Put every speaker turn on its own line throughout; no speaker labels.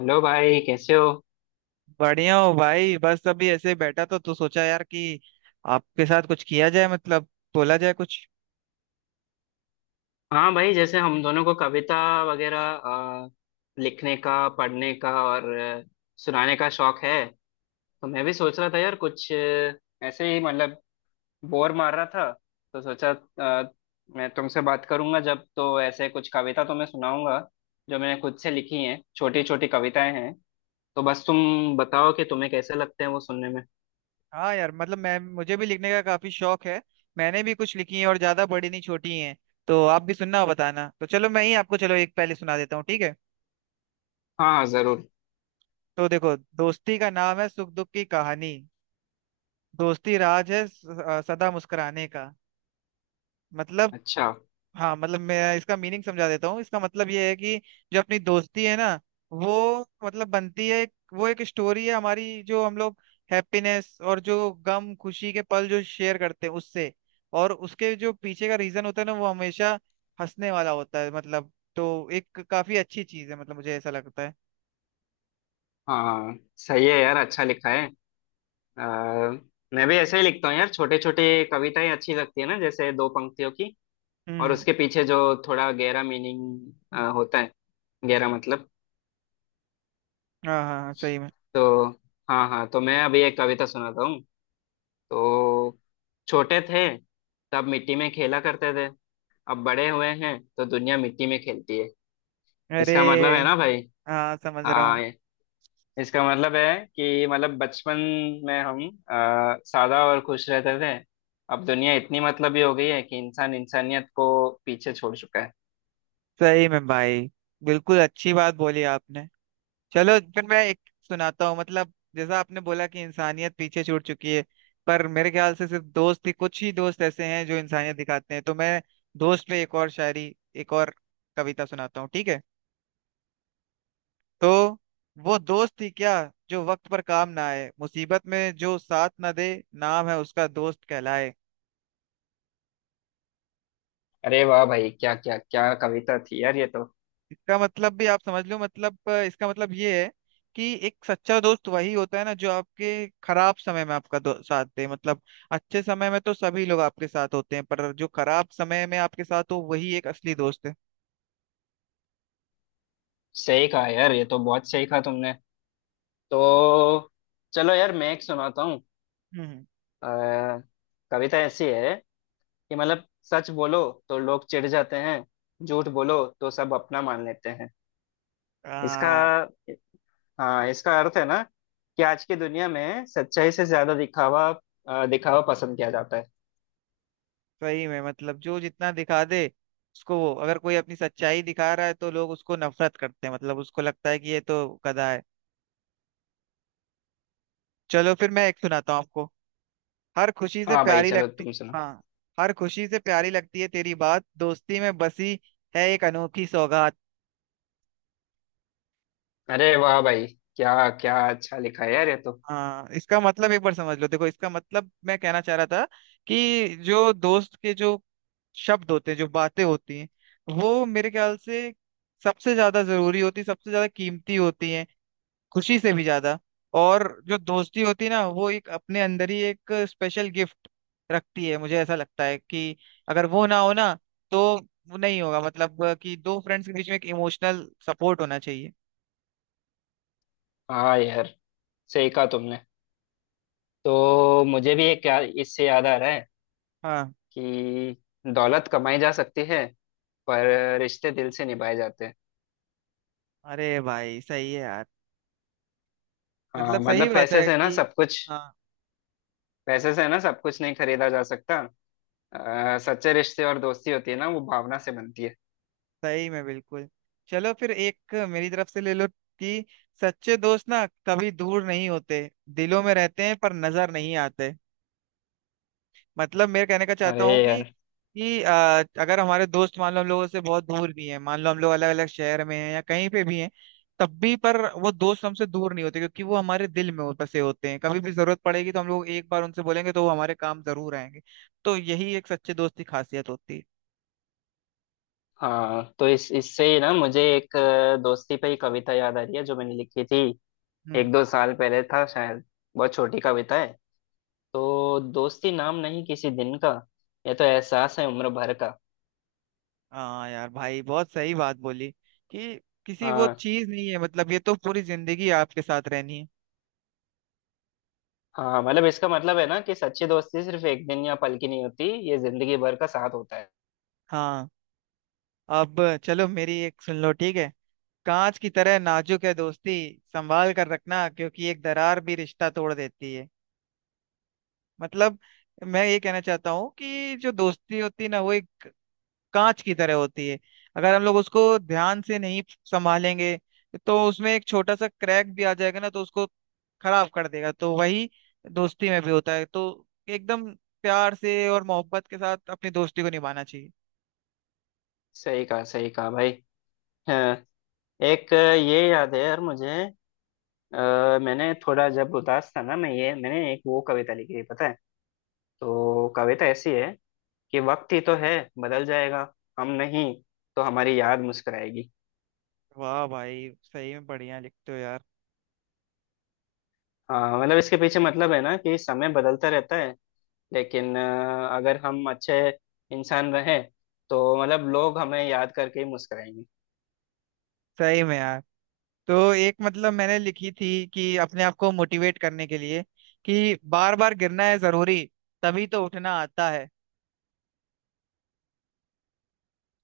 Hello भाई कैसे हो।
बढ़िया हो भाई। बस अभी ऐसे ही बैठा तो सोचा यार कि आपके साथ कुछ किया जाए मतलब बोला जाए कुछ।
हाँ भाई जैसे हम दोनों को कविता वगैरह लिखने का पढ़ने का और सुनाने का शौक है। तो मैं भी सोच रहा था यार कुछ ऐसे ही मतलब बोर मार रहा था। तो सोचा मैं तुमसे बात करूंगा जब तो ऐसे कुछ कविता तुम्हें सुनाऊंगा। जो मैंने खुद से लिखी हैं छोटी छोटी कविताएं हैं। तो बस तुम बताओ कि तुम्हें कैसे लगते हैं वो सुनने में।
हाँ यार, मतलब मैं मुझे भी लिखने का काफी शौक है। मैंने भी कुछ लिखी है और ज्यादा बड़ी नहीं, छोटी हैं। तो आप भी सुनना और बताना। तो चलो, मैं ही आपको चलो एक पहले सुना देता हूँ, ठीक है।
हाँ हाँ जरूर।
तो देखो, दोस्ती का नाम है सुख दुख की कहानी, दोस्ती राज है सदा मुस्कुराने का। मतलब।
अच्छा।
हाँ, मतलब मैं इसका मीनिंग समझा देता हूँ। इसका मतलब ये है कि जो अपनी दोस्ती है ना, वो मतलब बनती है। वो एक स्टोरी है हमारी, जो हम लोग हैप्पीनेस और जो गम खुशी के पल जो शेयर करते हैं उससे। और उसके जो पीछे का रीजन होता है ना, वो हमेशा हंसने वाला होता है मतलब। तो एक काफी अच्छी चीज है मतलब, मुझे ऐसा लगता है।
हाँ सही है यार अच्छा लिखा है। अ, मैं भी ऐसे ही लिखता हूँ यार छोटे छोटे कविताएं अच्छी लगती है ना जैसे दो पंक्तियों की। और
हम्म।
उसके पीछे जो थोड़ा गहरा मीनिंग होता है। गहरा मतलब।
हाँ हाँ हाँ, सही में।
तो हाँ हाँ तो मैं अभी एक कविता सुनाता हूँ। तो छोटे थे तब मिट्टी में खेला करते थे। अब बड़े हुए हैं तो दुनिया मिट्टी में खेलती है। इसका मतलब है ना
अरे।
भाई।
हाँ, समझ रहा
हाँ
हूँ।
इसका मतलब है कि मतलब बचपन में हम सादा और खुश रहते थे। अब दुनिया इतनी मतलबी हो गई है कि इंसान इंसानियत को पीछे छोड़ चुका है।
सही में भाई, बिल्कुल अच्छी बात बोली आपने। चलो फिर मैं एक सुनाता हूँ। मतलब जैसा आपने बोला कि इंसानियत पीछे छूट चुकी है, पर मेरे ख्याल से सिर्फ दोस्त ही, कुछ ही दोस्त ऐसे हैं जो इंसानियत दिखाते हैं। तो मैं दोस्त पे एक और कविता सुनाता हूँ, ठीक है। तो, वो दोस्त ही क्या जो वक्त पर काम ना आए, मुसीबत में जो साथ ना दे, नाम है उसका दोस्त कहलाए।
अरे वाह भाई क्या क्या क्या कविता थी यार ये तो।
इसका मतलब भी आप समझ लो। मतलब इसका मतलब ये है कि एक सच्चा दोस्त वही होता है ना, जो आपके खराब समय में आपका साथ दे। मतलब अच्छे समय में तो सभी लोग आपके साथ होते हैं, पर जो खराब समय में आपके साथ हो वही एक असली दोस्त है।
सही कहा यार ये तो बहुत सही कहा तुमने। तो चलो यार मैं एक सुनाता हूँ।
हम्म।
अ, कविता ऐसी है कि मतलब सच बोलो तो लोग चिढ़ जाते हैं। झूठ बोलो तो सब अपना मान लेते हैं। इसका
हाँ,
हाँ इसका अर्थ है ना कि आज की दुनिया में सच्चाई से ज्यादा दिखावा दिखावा पसंद किया जाता है।
सही में, मतलब जो जितना दिखा दे उसको, वो अगर कोई अपनी सच्चाई दिखा रहा है तो लोग उसको नफरत करते हैं, मतलब उसको लगता है कि ये तो गधा है। चलो फिर मैं एक सुनाता हूँ आपको। हर खुशी से
हाँ भाई
प्यारी
चलो
लगती।
तुम सुनो।
हाँ, हर खुशी से प्यारी लगती है तेरी बात, दोस्ती में बसी है एक अनोखी सौगात।
अरे वाह भाई क्या क्या अच्छा लिखा है यार ये तो।
हाँ, इसका मतलब एक बार समझ लो। देखो, इसका मतलब मैं कहना चाह रहा था कि जो दोस्त के जो शब्द होते हैं, जो बातें होती हैं, वो मेरे ख्याल से सबसे ज्यादा कीमती होती हैं, खुशी से भी ज्यादा। और जो दोस्ती होती है ना, वो एक अपने अंदर ही एक स्पेशल गिफ्ट रखती है। मुझे ऐसा लगता है कि अगर वो ना हो ना, तो वो नहीं होगा, मतलब कि दो फ्रेंड्स के बीच में एक इमोशनल सपोर्ट होना चाहिए।
हाँ यार सही कहा तुमने। तो मुझे भी एक इससे याद आ रहा है
हाँ।
कि दौलत कमाई जा सकती है पर रिश्ते दिल से निभाए जाते हैं।
अरे भाई सही है यार। मतलब
हाँ
सही
मतलब
बात
पैसे
है
से ना
कि,
सब कुछ।
हाँ।
पैसे से ना सब कुछ नहीं खरीदा जा सकता। सच्चे रिश्ते और दोस्ती होती है ना वो भावना से बनती है।
सही में, बिल्कुल। चलो फिर एक मेरी तरफ से ले लो, कि सच्चे दोस्त ना कभी दूर नहीं होते, दिलों में रहते हैं पर नजर नहीं आते। मतलब मैं कहने का चाहता हूँ
अरे
कि,
यार।
कि अ, अगर हमारे दोस्त, मान लो हम लोगों से बहुत दूर भी हैं, मान लो हम लोग अलग अलग शहर में हैं या कहीं पे भी हैं, तब भी पर वो दोस्त हमसे दूर नहीं होते, क्योंकि वो हमारे दिल में बसे होते हैं। कभी भी जरूरत पड़ेगी तो हम लोग एक बार उनसे बोलेंगे तो वो हमारे काम जरूर आएंगे। तो यही एक सच्चे दोस्त की खासियत होती है।
हाँ तो इस इससे ही ना मुझे एक दोस्ती पे ही कविता याद आ रही है जो मैंने लिखी थी
हम्म।
एक दो साल पहले था शायद। बहुत छोटी कविता है। तो दोस्ती नाम नहीं किसी दिन का। ये तो एहसास है उम्र भर का।
हाँ यार भाई, बहुत सही बात बोली कि, किसी वो
हाँ
चीज नहीं है मतलब, ये तो पूरी जिंदगी आपके साथ रहनी है।
हाँ मतलब इसका मतलब है ना कि सच्ची दोस्ती सिर्फ एक दिन या पल की नहीं होती। ये जिंदगी भर का साथ होता है।
हाँ। अब चलो मेरी एक सुन लो, ठीक है। कांच की तरह नाजुक है दोस्ती, संभाल कर रखना, क्योंकि एक दरार भी रिश्ता तोड़ देती है। मतलब मैं ये कहना चाहता हूँ कि जो दोस्ती होती है ना, वो एक कांच की तरह होती है। अगर हम लोग उसको ध्यान से नहीं संभालेंगे, तो उसमें एक छोटा सा क्रैक भी आ जाएगा ना, तो उसको खराब कर देगा। तो वही दोस्ती में भी होता है। तो एकदम प्यार से और मोहब्बत के साथ अपनी दोस्ती को निभाना चाहिए।
सही कहा भाई। हाँ एक ये याद है यार मुझे मैंने थोड़ा जब उदास था ना मैं ये मैंने एक वो कविता लिखी थी पता है। तो कविता ऐसी है कि वक्त ही तो है बदल जाएगा हम नहीं। तो हमारी याद मुस्कुराएगी।
वाह भाई, सही में बढ़िया लिखते हो यार।
हाँ मतलब इसके पीछे मतलब है ना कि समय बदलता रहता है लेकिन अगर हम अच्छे इंसान रहें तो मतलब लोग हमें याद करके ही मुस्कुराएंगे।
सही में यार। तो एक मतलब मैंने लिखी थी कि अपने आप को मोटिवेट करने के लिए, कि बार बार गिरना है जरूरी, तभी तो उठना आता है।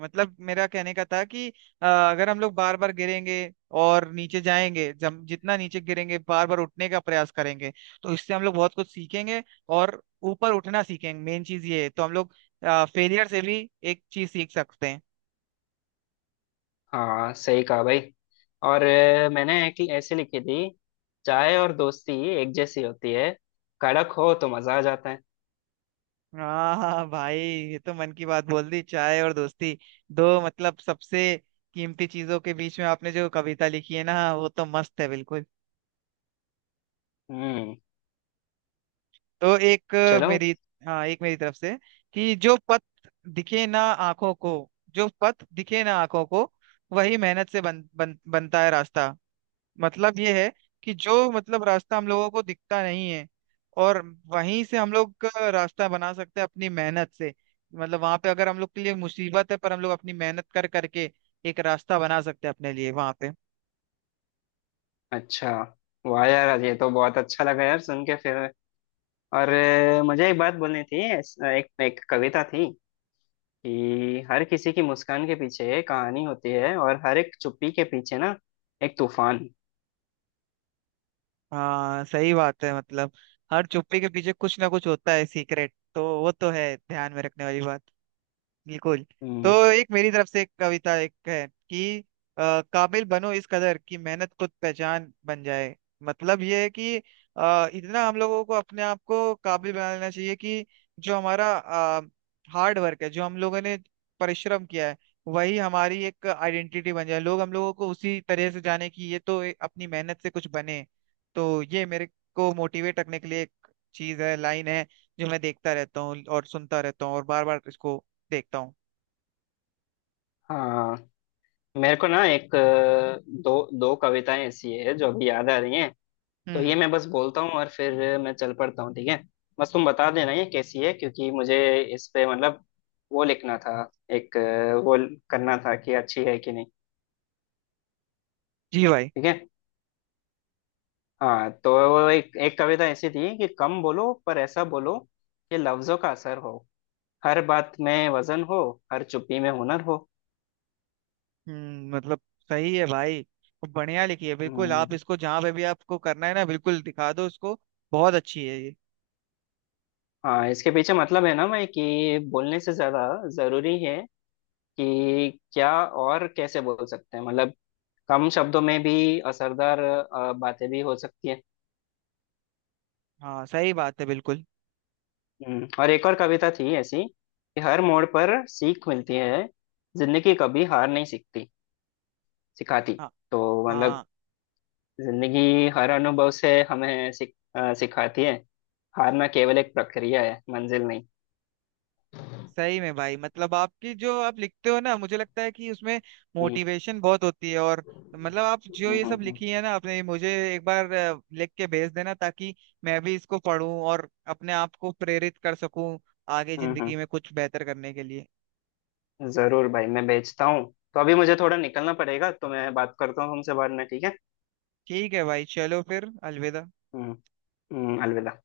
मतलब मेरा कहने का था कि, अगर हम लोग बार बार गिरेंगे और नीचे जाएंगे, जब जितना नीचे गिरेंगे, बार बार उठने का प्रयास करेंगे, तो इससे हम लोग बहुत कुछ सीखेंगे और ऊपर उठना सीखेंगे। मेन चीज ये है। तो हम लोग फेलियर से भी एक चीज सीख सकते हैं।
हाँ सही कहा भाई। और मैंने एक ऐसे लिखी थी। चाय और दोस्ती एक जैसी होती है। कड़क हो तो मजा आ जाता है।
हाँ हाँ भाई, ये तो मन की बात बोल दी। चाय और दोस्ती दो, मतलब सबसे कीमती चीजों के बीच में आपने जो कविता लिखी है ना, वो तो मस्त है बिल्कुल।
हम्म।
तो एक
चलो
मेरी। हाँ, एक मेरी तरफ से, कि जो पथ दिखे ना आंखों को, जो पथ दिखे ना आंखों को, वही मेहनत से बन, बन, बनता है रास्ता। मतलब ये है कि जो मतलब रास्ता हम लोगों को दिखता नहीं है, और वहीं से हम लोग का रास्ता बना सकते हैं अपनी मेहनत से। मतलब वहां पे अगर हम लोग के लिए मुसीबत है, पर हम लोग अपनी मेहनत कर करके एक रास्ता बना सकते हैं अपने लिए वहां पे।
अच्छा वाह यार ये तो बहुत अच्छा लगा यार सुन के फिर। और मुझे एक बात बोलनी थी एक एक कविता थी कि हर किसी की मुस्कान के पीछे एक कहानी होती है और हर एक चुप्पी के पीछे ना एक तूफान।
हाँ, सही बात है। मतलब हर चुप्पी के पीछे कुछ ना कुछ होता है सीक्रेट, तो वो तो है ध्यान में रखने वाली बात। बिल्कुल। तो
हम्म,
एक मेरी तरफ से एक कविता एक है कि, काबिल बनो इस कदर कि मेहनत खुद पहचान बन जाए। मतलब ये है कि, इतना हम लोगों को अपने आप को काबिल बना लेना चाहिए कि जो हमारा हार्ड वर्क है, जो हम लोगों ने परिश्रम किया है, वही हमारी एक आइडेंटिटी बन जाए, लोग हम लोगों को उसी तरह से जाने कि ये तो अपनी मेहनत से कुछ बने। तो ये मेरे को मोटिवेट रखने के लिए एक चीज है, लाइन है, जो मैं देखता रहता हूँ और सुनता रहता हूँ और बार बार इसको देखता हूँ।
हाँ मेरे को ना एक दो दो कविताएं ऐसी है जो अभी याद आ रही हैं। तो ये
हम्म।
मैं बस बोलता हूँ और फिर मैं चल पड़ता हूँ ठीक है। बस तुम बता देना ये कैसी है क्योंकि मुझे इस पे मतलब वो लिखना था एक वो करना था कि अच्छी है कि नहीं।
जी भाई।
ठीक है। हाँ तो वो एक एक कविता ऐसी थी कि कम बोलो पर ऐसा बोलो कि लफ्जों का असर हो। हर बात में वजन हो। हर चुप्पी में हुनर हो।
हम्म, मतलब सही है भाई, बढ़िया लिखी है बिल्कुल। आप
हम्म,
इसको जहाँ पे भी आपको करना है ना, बिल्कुल दिखा दो उसको। बहुत अच्छी है ये।
हाँ इसके पीछे मतलब है ना मैं कि बोलने से ज्यादा जरूरी है कि क्या और कैसे बोल सकते हैं मतलब कम शब्दों में भी असरदार बातें भी हो सकती है।
हाँ, सही बात है बिल्कुल।
और एक और कविता थी ऐसी कि हर मोड़ पर सीख मिलती है। जिंदगी कभी हार नहीं सीखती सिखाती।
हाँ।
तो मतलब
हाँ
जिंदगी हर अनुभव से हमें सिखाती है। हारना केवल एक प्रक्रिया है मंजिल नहीं।
सही में भाई, मतलब आपकी जो आप लिखते हो ना, मुझे लगता है कि उसमें
हम्म।
मोटिवेशन बहुत होती है। और मतलब आप जो
हम्म।
ये सब
हम्म।
लिखी है ना आपने, मुझे एक बार लिख के भेज देना, ताकि मैं भी इसको पढूं और अपने आप को प्रेरित कर सकूं आगे
हम्म,
जिंदगी में कुछ बेहतर करने के लिए।
जरूर भाई मैं भेजता हूँ। तो अभी मुझे थोड़ा निकलना पड़ेगा तो मैं बात करता हूँ तुमसे बाद में ठीक है।
ठीक है भाई, चलो फिर अलविदा।
हम्म। अलविदा।